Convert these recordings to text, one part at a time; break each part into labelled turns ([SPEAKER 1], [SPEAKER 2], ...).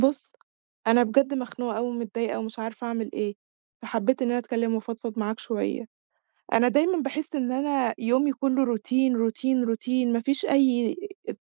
[SPEAKER 1] بُص، أنا بجد مخنوقة أوي ومتضايقة ومش عارفة أعمل إيه، فحبيت إن أنا أتكلم وأفضفض معاك شوية. أنا دايمًا باحس إن أنا يومي كُلّه روتين، روتين، روتين، ما فيش أي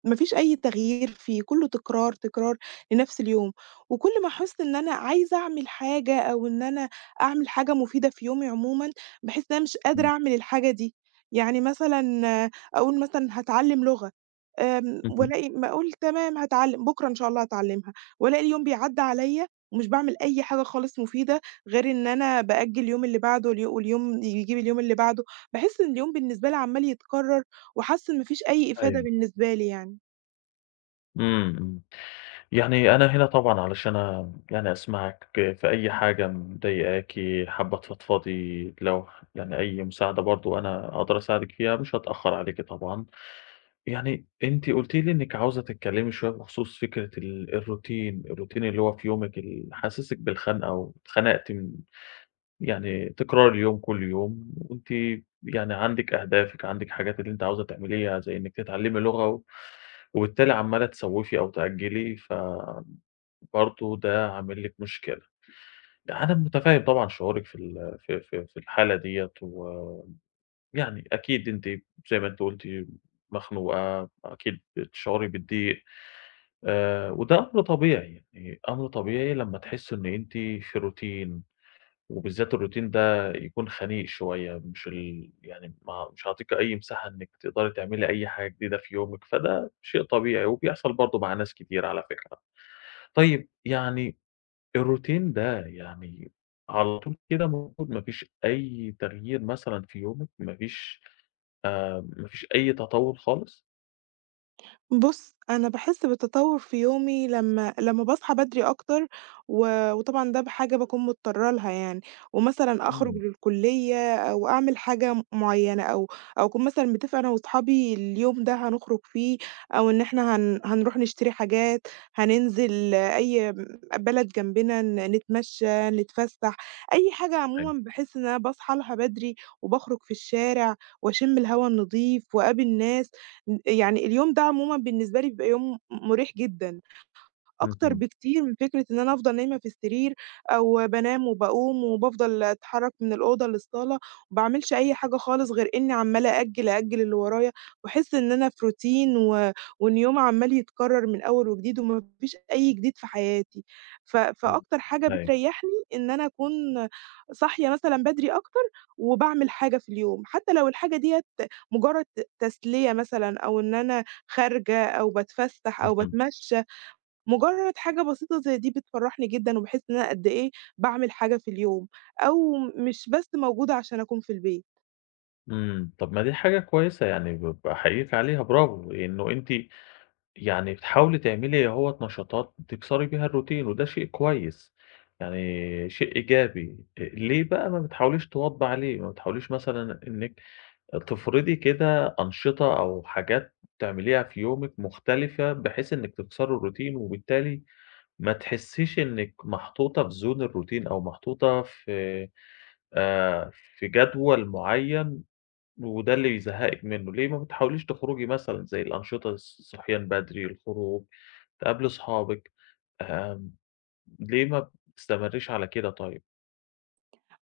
[SPEAKER 1] ما فيش أي تغيير فيه، كُلّه تكرار، تكرار لنفس اليوم، وكل ما أحس إن أنا عايزة أعمل حاجة أو إن أنا أعمل حاجة مفيدة في يومي عمومًا، باحس إن أنا مش قادرة
[SPEAKER 2] إمم،
[SPEAKER 1] أعمل الحاجة دي. يعني مثلًا آه، أقول مثلًا هاتعلّم لغة،
[SPEAKER 2] اهم،
[SPEAKER 1] والاقي ما أقول تمام هاتعلّم، بُكرة إن شاء الله هاتعلّمها، والاقي اليوم بيعدّي عليَّ ومش باعمل أي حاجة خالص مفيدة غير إن أنا بأجّل اليوم اللي بعده واليوم يجيب اليوم اللي بعده، باحس إن اليوم بالنسبة لي عمّال يتكرر، وحاسة إن ما فيش أي إفادة
[SPEAKER 2] أيوه.
[SPEAKER 1] بالنسبة لي يعني.
[SPEAKER 2] إمم، إمم. يعني أنا هنا طبعًا علشان يعني أسمعِك في أي حاجة مضايقاكِ، حابة تفضفضي، لو يعني أي مساعدة برضه أنا أقدر أساعدِك فيها، مش هاتأخر عليكِ طبعًا. يعني أنتِ قُلتِ لي إنِّك عاوزة تتكلمي شوية بخصوص فكرة ال الroutine الroutine اللي هو في يومِك اللي حاسسِك بالخنقة واتخنقتِ من يعني تكرار اليوم كل يوم وأنتِ يعني عندِك أهدافِك، عندِك حاجات اللي أنتِ عاوزة تعمليها زي إنِّك تتعلّمي لغة و وبالتالي عمّالة تسوّفي أو تأجّلي، فبرضه ده عامل لِك مشكلة. أنا متفهِّم طبعًا شعورِك في ال في في في الحالة ديّة ويعني أكيد أنتِ زي ما أنتِ قُلتِ مخنوقة، أكيد بتشعري بالضيق وده أمر طبيعي، يعني أمر طبيعي لمّا تحسّي إن أنتِ في routine وبالذات الروتين ده يكون خنيق شوية، مش يعني ما مش هاعطيكِ أي مساحة إنِّك تقدري تعملي أي حاجة جديدة في يومِك، فده شيء طبيعي وبيحصل برضه مع ناس كتير على فكرة. طيب يعني الروتين ده يعني على طول كده موجود، ما فيش أي تغيير مثلًا في يومِك، ما فيش أي تطوّر خالص؟
[SPEAKER 1] بُص، أنا باحس بتطوّر في يومي لمّا باصحى بدري أكتر، و وطبعًا ده بحاجة باكون مضطرة لها يعني، ومثلًا أخرج
[SPEAKER 2] إمم،
[SPEAKER 1] للكلية أو أعمل حاجة معيّنة، أو أكون مثلًا متفقة أنا وأصحابي اليوم ده هنخرج فيه، أو إن إحنا هنروح نشتري حاجات، هننزل أي بلد جنبنا نتمشى، نتفسح، أي حاجة
[SPEAKER 2] أيوه،
[SPEAKER 1] عمومًا باحس إن أنا باصحى لها بدري، وباخرج في الشارع وأشم الهوا النضيف وأقابل ناس. يعني اليوم ده عمومًا بالنسبة لي بيبقى يوم مريح جدًا، أكتر
[SPEAKER 2] اهم،
[SPEAKER 1] بكتير من فكرة إن أنا أفضل نايمة في السرير أو بانام وباقوم وبافضل أتحرّك من الأوضة للصالة، ما باعملش أي حاجة خالص غير إني عمّالة أأجّل، أأجّل اللي ورايا، واحس إن أنا في روتين و وإن يومي عمّال يتكرر من أول وجديد وما فيش أي جديد في حياتي. ف
[SPEAKER 2] إمم،
[SPEAKER 1] فأكتر حاجة
[SPEAKER 2] أيوه،
[SPEAKER 1] بتريحني إن أنا أكون صاحية مثلًا بدري أكتر وباعمل حاجة في اليوم، حتى لو الحاجة ديّة مجرد تسلية مثلًا أو إن أنا خارجة أو باتفسح أو
[SPEAKER 2] اهم،
[SPEAKER 1] باتمشى، مجرد حاجة بسيطة زي دي بتفرّحني جدًا، وباحس إن أنا قد إيه باعمل حاجة في اليوم، أو مش بس موجودة عشان أكون في البيت.
[SPEAKER 2] إمم، طب ما دي حاجة كويسة يعني باحييكِ عليها برافو، إنه أنتِ يعني بتحاولي تعملي أهوّة نشاطات تكسري بيها الروتين، وده شيء كويس، يعني شيء إيجابي. ليه بقى ما بتحاوليش تواظبي عليه، ما بتحاوليش مثلًا إنِّك تفرضي كده أنشطة أو حاجات تعمليها في يومِك مختلفة، بحيث إنِّك تكسري الروتين، وبالتالي ما تحسّيش إنِّك محطوطة في zone الروتين أو محطوطة في جدول معيّن وده اللي بيزهقِك منه، ليه ما بتحاوليش تخرجي مثلًا زي الأنشطة الصحيان بدري، الخروج، تقابلي أصحابِك، آمم، ليه ما بتستمريش على كده طيب؟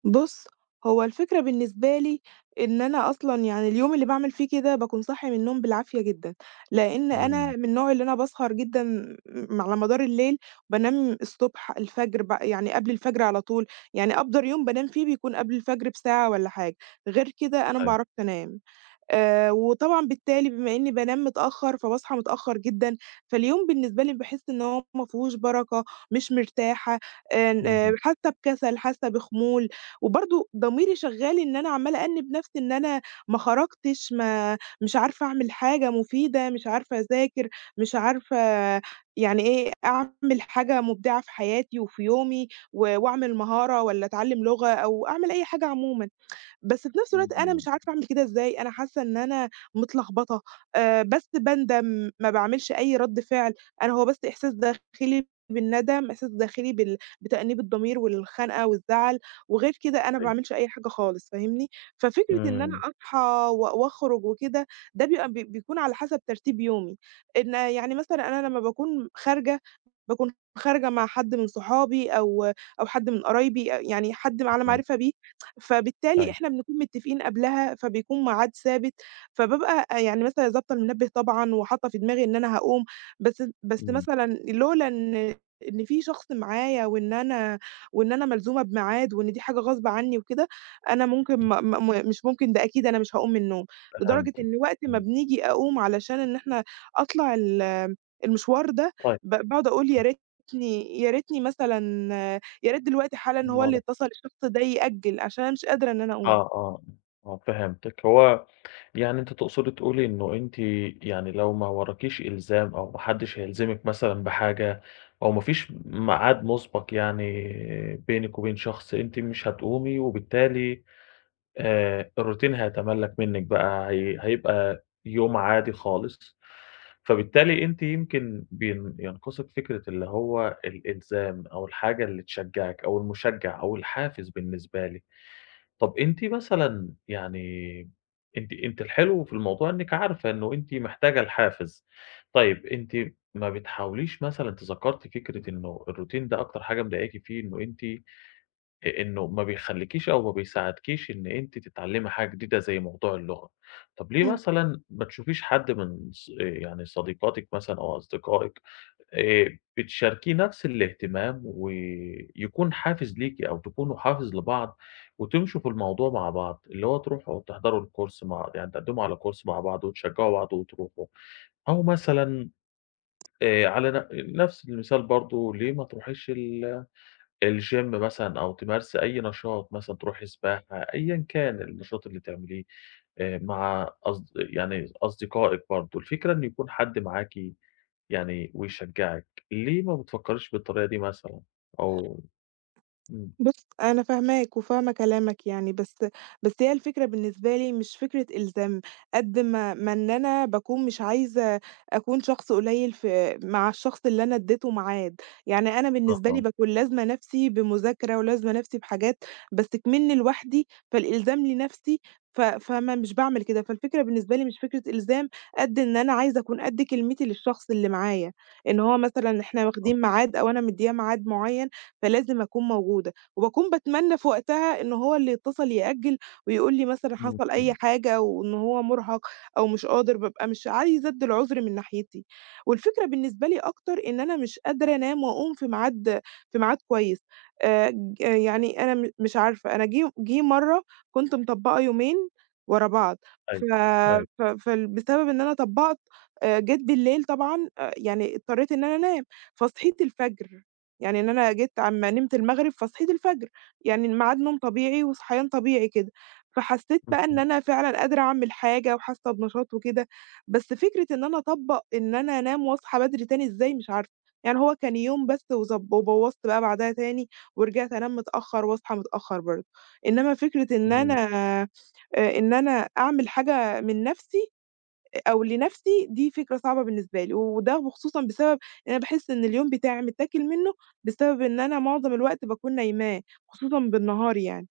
[SPEAKER 1] بُص، هو الفكرة بالنسبة لي إن أنا أصلًا يعني اليوم اللي باعمل فيه كده باكون صاحية من النوم بالعافية جدًا، لإن أنا
[SPEAKER 2] إمم،
[SPEAKER 1] من النوع اللي أنا باسهر جدًا على مدار الليل، بانام الصبح الفجر يعني قبل الفجر على طول، يعني أفضل يوم بانام فيه بيكون قبل الفجر بساعة والّا حاجة، غير كده أنا ما
[SPEAKER 2] أيوه.
[SPEAKER 1] باعرفش أنام. وطبعًا بالتالي بما إنّي بانام متأخّر، فباصحى متأخّر جدًا، فاليوم بالنسبة لي باحس إن هو ما فيهوش بركة، مش مرتاحة، ن
[SPEAKER 2] اهم،
[SPEAKER 1] حاسّة بكسل، حاسّة بخمول، وبرضه ضميري شغّال إن أنا عمّالة أأنِّب نَفْسي إن أنا ما خرجتش، ما مش عارفة أعمل حاجة مفيدة، مش عارفة أذاكر، مش عارفة يعني إيه، أعمل حاجة مُبدعة في حياتي وفي يومي و وأعمل مهارة والّا أتعلّم لغة أو أعمل أي حاجة عمومًا. بس في نفس الوقت أنا
[SPEAKER 2] إمم،
[SPEAKER 1] مش عارفة أعمل كده إزاي، أنا حاسة إن أنا متلخبطة، بس باندم، ما باعملش أي رَد فعل، أنا هو بس إحساس داخلي بالندم، إحساس داخلي بتأنيب الضمير والخنقة والزعل، وغير كده أنا ما
[SPEAKER 2] أيوه،
[SPEAKER 1] باعملش أي حاجة خالص، فاهمني؟ ففكرة إن أنا
[SPEAKER 2] إمم،
[SPEAKER 1] أصحى و وأخرج وكده، ده بيبقى بيكون على حسب ترتيب يومي، إن يعني مثلًا أنا لمّا باكون خارجة باكون خارجة مع حد من صحابي أو حد من قرايبي، يعني حد على
[SPEAKER 2] أصلًا،
[SPEAKER 1] معرفة بيه، فبالتالي
[SPEAKER 2] أيوه.
[SPEAKER 1] إحنا بنكون متفقين قبلها، فبيكون ميعاد ثابت، فبابقى يعني مثلًا ضابطة المنبه طبعًا وحاطة في دماغي إن أنا هاقوم، بس
[SPEAKER 2] إمم.
[SPEAKER 1] مثلًا لولا إن في شخص معايا وإن أنا وإن أنا ملزومة بميعاد وإن دي حاجة غصب عني وكده، أنا ممكن م م مش ممكن ده أكيد أنا مش هاقوم من النوم، لدرجة
[SPEAKER 2] فهمتِك.
[SPEAKER 1] إن وقت ما
[SPEAKER 2] إمم.
[SPEAKER 1] بنيجي أقوم علشان إن إحنا أطلع ال المشوار ده
[SPEAKER 2] طيب
[SPEAKER 1] باقعد أقول يا ريتني مثلًا يا ريت دلوقتي حالًا هو اللي اتصل الشخص ده يأجّل، عشان أنا مش قادرة إن أنا
[SPEAKER 2] آه،
[SPEAKER 1] أقوم.
[SPEAKER 2] آه، آه، فهمتِك. هو يعني أنتِ تقصدي تقولي إنه أنتِ يعني لو ما وراكيش إلزام أو ما حدش هيلزمِك مثلًا بحاجة أو ما فيش ميعاد مسبق يعني بينِك وبين شخص، أنتِ مش هتقومي وبالتالي الروتين هيتملّك منِك بقى، هيبقى يوم عادي خالص، فبالتالي أنتِ يمكن ينقصِك فكرة اللي هو الإلزام أو الحاجة اللي تشجّعِك أو المشجّع أو الحافز بالنسبة لِك. طَب أنتِ مثلًا يعني أنتِ الحلو في الموضوع إنِّك عارفة إنه أنتِ محتاجة الحافز. طيب أنتِ ما بتحاوليش مثلًا أنتِ ذكرتِ فكرة إنه الروتين ده أكتر حاجة مضايقاكِ فيه إنه أنتِ إنه ما بيخلّيكيش أو ما بيساعدكيش إن أنتِ تتعلّمي حاجة جديدة زي موضوع اللغة. طَب ليه مثلًا ما تشوفيش حد من يعني صديقاتِك مثلًا أو أصدقائِك آآ بتشاركيه نفس الاهتمام، ويكون حافز ليكِ أو تكونوا حافز لبعض، وتمشوا في الموضوع مع بعض، اللي هو تروحوا تحضروا الcourse مع يعني تقدموا على course مع بعض وتشجعوا بعض وتروحوا، أو مثلًا على نفس المثال برضه ليه ما تروحيش الgym مثلًا أو تمارسي أي نشاط مثلًا تروحي سباحة، أيًا كان النشاط اللي تعمليه مع يعني أصدقائِك برضه، الفكرة إن يكون حد معاكِ يعني ويشجّعِك، ليه ما بتفكّريش بالطريقة دي مثلًا أو إمم.
[SPEAKER 1] بُص، أنا فاهماك وفاهمة كلامك يعني، بس هي الفكرة بالنسبة لي مش فكرة إلزام، قد ما إن أنا باكون مش عايزة أكون شخص قليل في مع الشخص اللي أنا اديته ميعاد، يعني أنا بالنسبة
[SPEAKER 2] أها،
[SPEAKER 1] لي باكون لازمة نفسي بمذاكرة ولازمة نفسي بحاجات، بس كمنّي لوحدي، فالإلزام لنفسي ف فما مش باعمل كده، فالفكرة بالنسبة لي مش فكرة إلزام قد إن أنا عايزة أكون قد كلمتي للشخص اللي معايا، إن هو مثلًا إحنا
[SPEAKER 2] أها.
[SPEAKER 1] واخدين ميعاد أو أنا مدياه ميعاد معيّن، فلازم أكون موجودة. وباكون باتمنى في وقتها إن هو اللي يتصل يأجّل ويقول لي مثلًا
[SPEAKER 2] إمم،
[SPEAKER 1] حصل أي
[SPEAKER 2] إمم.
[SPEAKER 1] حاجة وإن هو مرهق أو مش قادر، بابقى مش عايزة أدّي العذر من ناحيتي. والفكرة بالنسبة لي أكتر إن أنا مش قادرة أنام وأقوم في ميعاد في ميعاد كويس. ج آه، يعني أنا مش عارفة، أنا جه مرّة كنت مطبّقة يومين ورا بعض،
[SPEAKER 2] أيوه،
[SPEAKER 1] ف
[SPEAKER 2] أيوه.
[SPEAKER 1] ف فال بسبب إن أنا طبّقت جيت بالليل طبعًا يعني اضطريت إن أنا أنام، فصحيت الفجر. يعني إن أنا جيت أمّا نمت المغرب فصحيت الفجر، يعني ميعاد نوم طبيعي وصحيان طبيعي كده، فحسّيت بقى إن
[SPEAKER 2] اهم،
[SPEAKER 1] أنا فعلًا قادرة أعمل حاجة وحاسّة بنشاط وكده، بس فكرة إن أنا أطبّق إن أنا أنام وأصحى بدري تاني إزاي مش عارفة، يعني هو كان يوم بس وضب وبوّظت بقى بعدها تاني ورجعت أنام متأخّر وأصحى متأخّر برضه، إنّما فكرة إن
[SPEAKER 2] إمم،
[SPEAKER 1] أنا إن أنا أعمل حاجة من نَفْسي أو لنَفْسي دي فكرة صعبة بالنسبة لي، وخصوصًا بسبب إن أنا باحس إن اليوم بتاعي متّاكل منّه بسبب إن أنا معظم الوقت باكون نايماه، خصوصًا بالنهار يعني،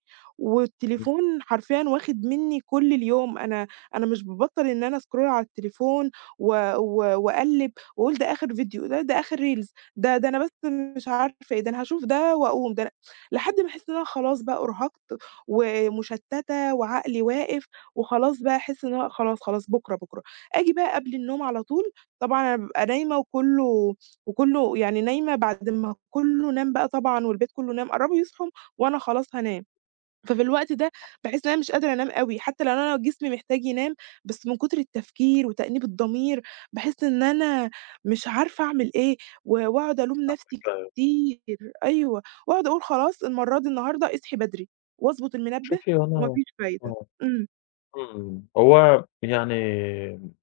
[SPEAKER 2] إمم.
[SPEAKER 1] والتليفون حرفيًا واخد منّي كل اليوم، أنا مش بابطّل إن أنا scroll على التليفون و و واقلِّب واقول ده آخِر فيديو، ده آخِر reels ده أنا بس مش عارفة إيه، ده أنا هاشوف ده وأقوم، ده أنا لحد ما أحس إن أنا خلاص بقى أُرهقت ومُشتَّتة وعقلي واقف وخلاص بقى أحس إن أنا خلاص، خلاص بُكرة، بُكرة. آجي بقى قبل النوم على طول، طبعًا أنا بابقى نايمة وكُلّه يعني نايمة بعد ما كُلّه نام بقى طبعًا والبيت كُلّه نام، قرّبوا يصحوا وأنا خلاص هانام، ففي الوقت ده باحس إن أنا مش قادرة أنام أوي، حتى لو أنا جسمي محتاج ينام، بس من كتر التفكير وتأنيب الضمير، باحس إن أنا مش عارفة أعمل إيه، و وأقعد ألوم نفسي كتير، أيوه، وأقعد أقول خلاص المرّة دي النهارده اصحي بدري، وأضبط المنبه
[SPEAKER 2] شوفي هو
[SPEAKER 1] وما
[SPEAKER 2] أنا
[SPEAKER 1] فيش فايدة.
[SPEAKER 2] آه،
[SPEAKER 1] إمم.
[SPEAKER 2] إمم. هو يعني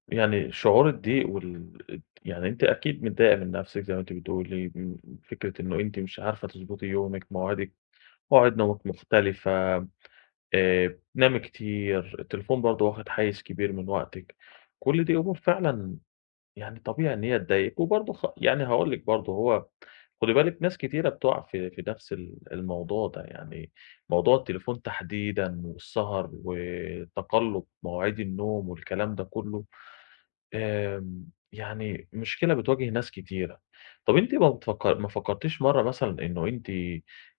[SPEAKER 2] شعور الضيق يعني أنتِ أكيد متضايقة من نَفْسِك زي ما أنتِ بتقولي، فكرة إنه أنتِ مش عارفة تضبطي يومِك، مواعيدِك مواعيد نومِك مختلفة، بتنامي كتير، التليفون برضه واخد حيّز كبير من وقتِك، كل دي أمور فعلًا يعني طبيعي إن هي تضايقِك، وبرضه يعني هاقول لِك برضه هو خُدي بالِك ناس كتيرة بتُقع في نفس الموضوع ده، يعني موضوع التليفون تحديدًا والسهر وتقلُّب مواعيد النوم والكلام ده كلّه، آمم، يعني مشكلة بتواجه ناس كتيرة. طَب أنتِ ما فكرتيش مرّة مثلًا إنه أنتِ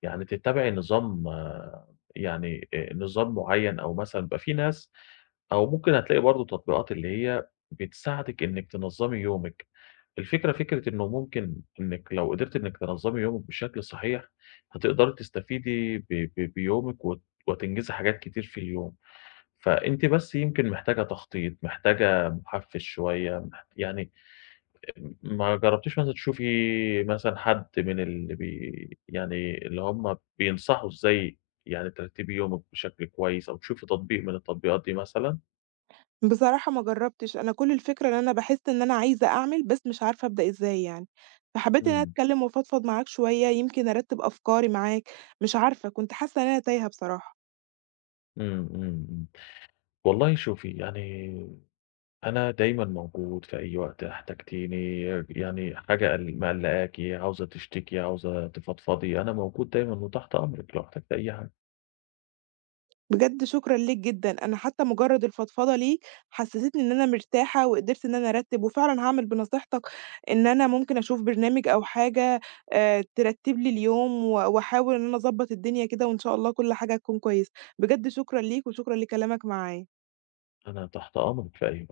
[SPEAKER 2] يعني تتّبعي نظام آه، يعني نظام معيّن أو مثلًا بيبقى في ناس أو ممكن هتلاقي برضه تطبيقات اللي هي بتساعدِك إنِّك تنظّمي يومِك. الفكرة فكرة إنه ممكن إنِّك لو قدرتِ إنِّك تنظّمي يومِك بشكل صحيح، هتقدري تستفيدي ب ب بيومِك وتنجزي حاجات كتير في اليوم. فأنتِ بس يمكن محتاجة تخطيط، محتاجة محفّز شوية، يعني ما جرّبتيش مثلًا تشوفي مثلًا حد من اللي يعني اللي هم بينصحوا إزاي يعني ترتّبي يومِك بشكل كويس أو تشوفي تطبيق من التطبيقات دي مثلًا؟
[SPEAKER 1] بصراحة ما جرّبتش، أنا كل الفكرة إن أنا باحس إن أنا عايزة أعمل، بس مش عارفة أبدأ إزاي يعني، فحبيت إن أنا
[SPEAKER 2] إمم،
[SPEAKER 1] أتكلّم وأفضفض معاك شوية، يمكن أرتّب أفكاري معاك، مش عارفة، كنت حاسة إن أنا تايهة بصراحة.
[SPEAKER 2] إمم، إمم، إمم. والله شوفي، يعني أنا دايمًا موجود في أي وقت احتجتيني، يعني حاجة مقلّقاكِ، عاوزة تشتكي، عاوزة تفضفضي، أنا موجود دايمًا وتحت أمرِك لو احتجتِ أي حاجة،
[SPEAKER 1] بجد شكرًا ليك جدًا، أنا حتى مجرّد الفضفضة ليك حسّستني إن أنا مرتاحة وقدرت إن أنا أرتّب، وفعلًا هاعمل بنصيحتك إن أنا ممكن أشوف برنامج أو حاجة ترتّب لي اليوم و وأحاول إن أنا أضبّط الدنيا كده وإن شاء الله كل حاجة هتكون كويسة. بجد شكرًا ليك وشكرًا لكلامك معايا.
[SPEAKER 2] أنا تحت أمرِك في أي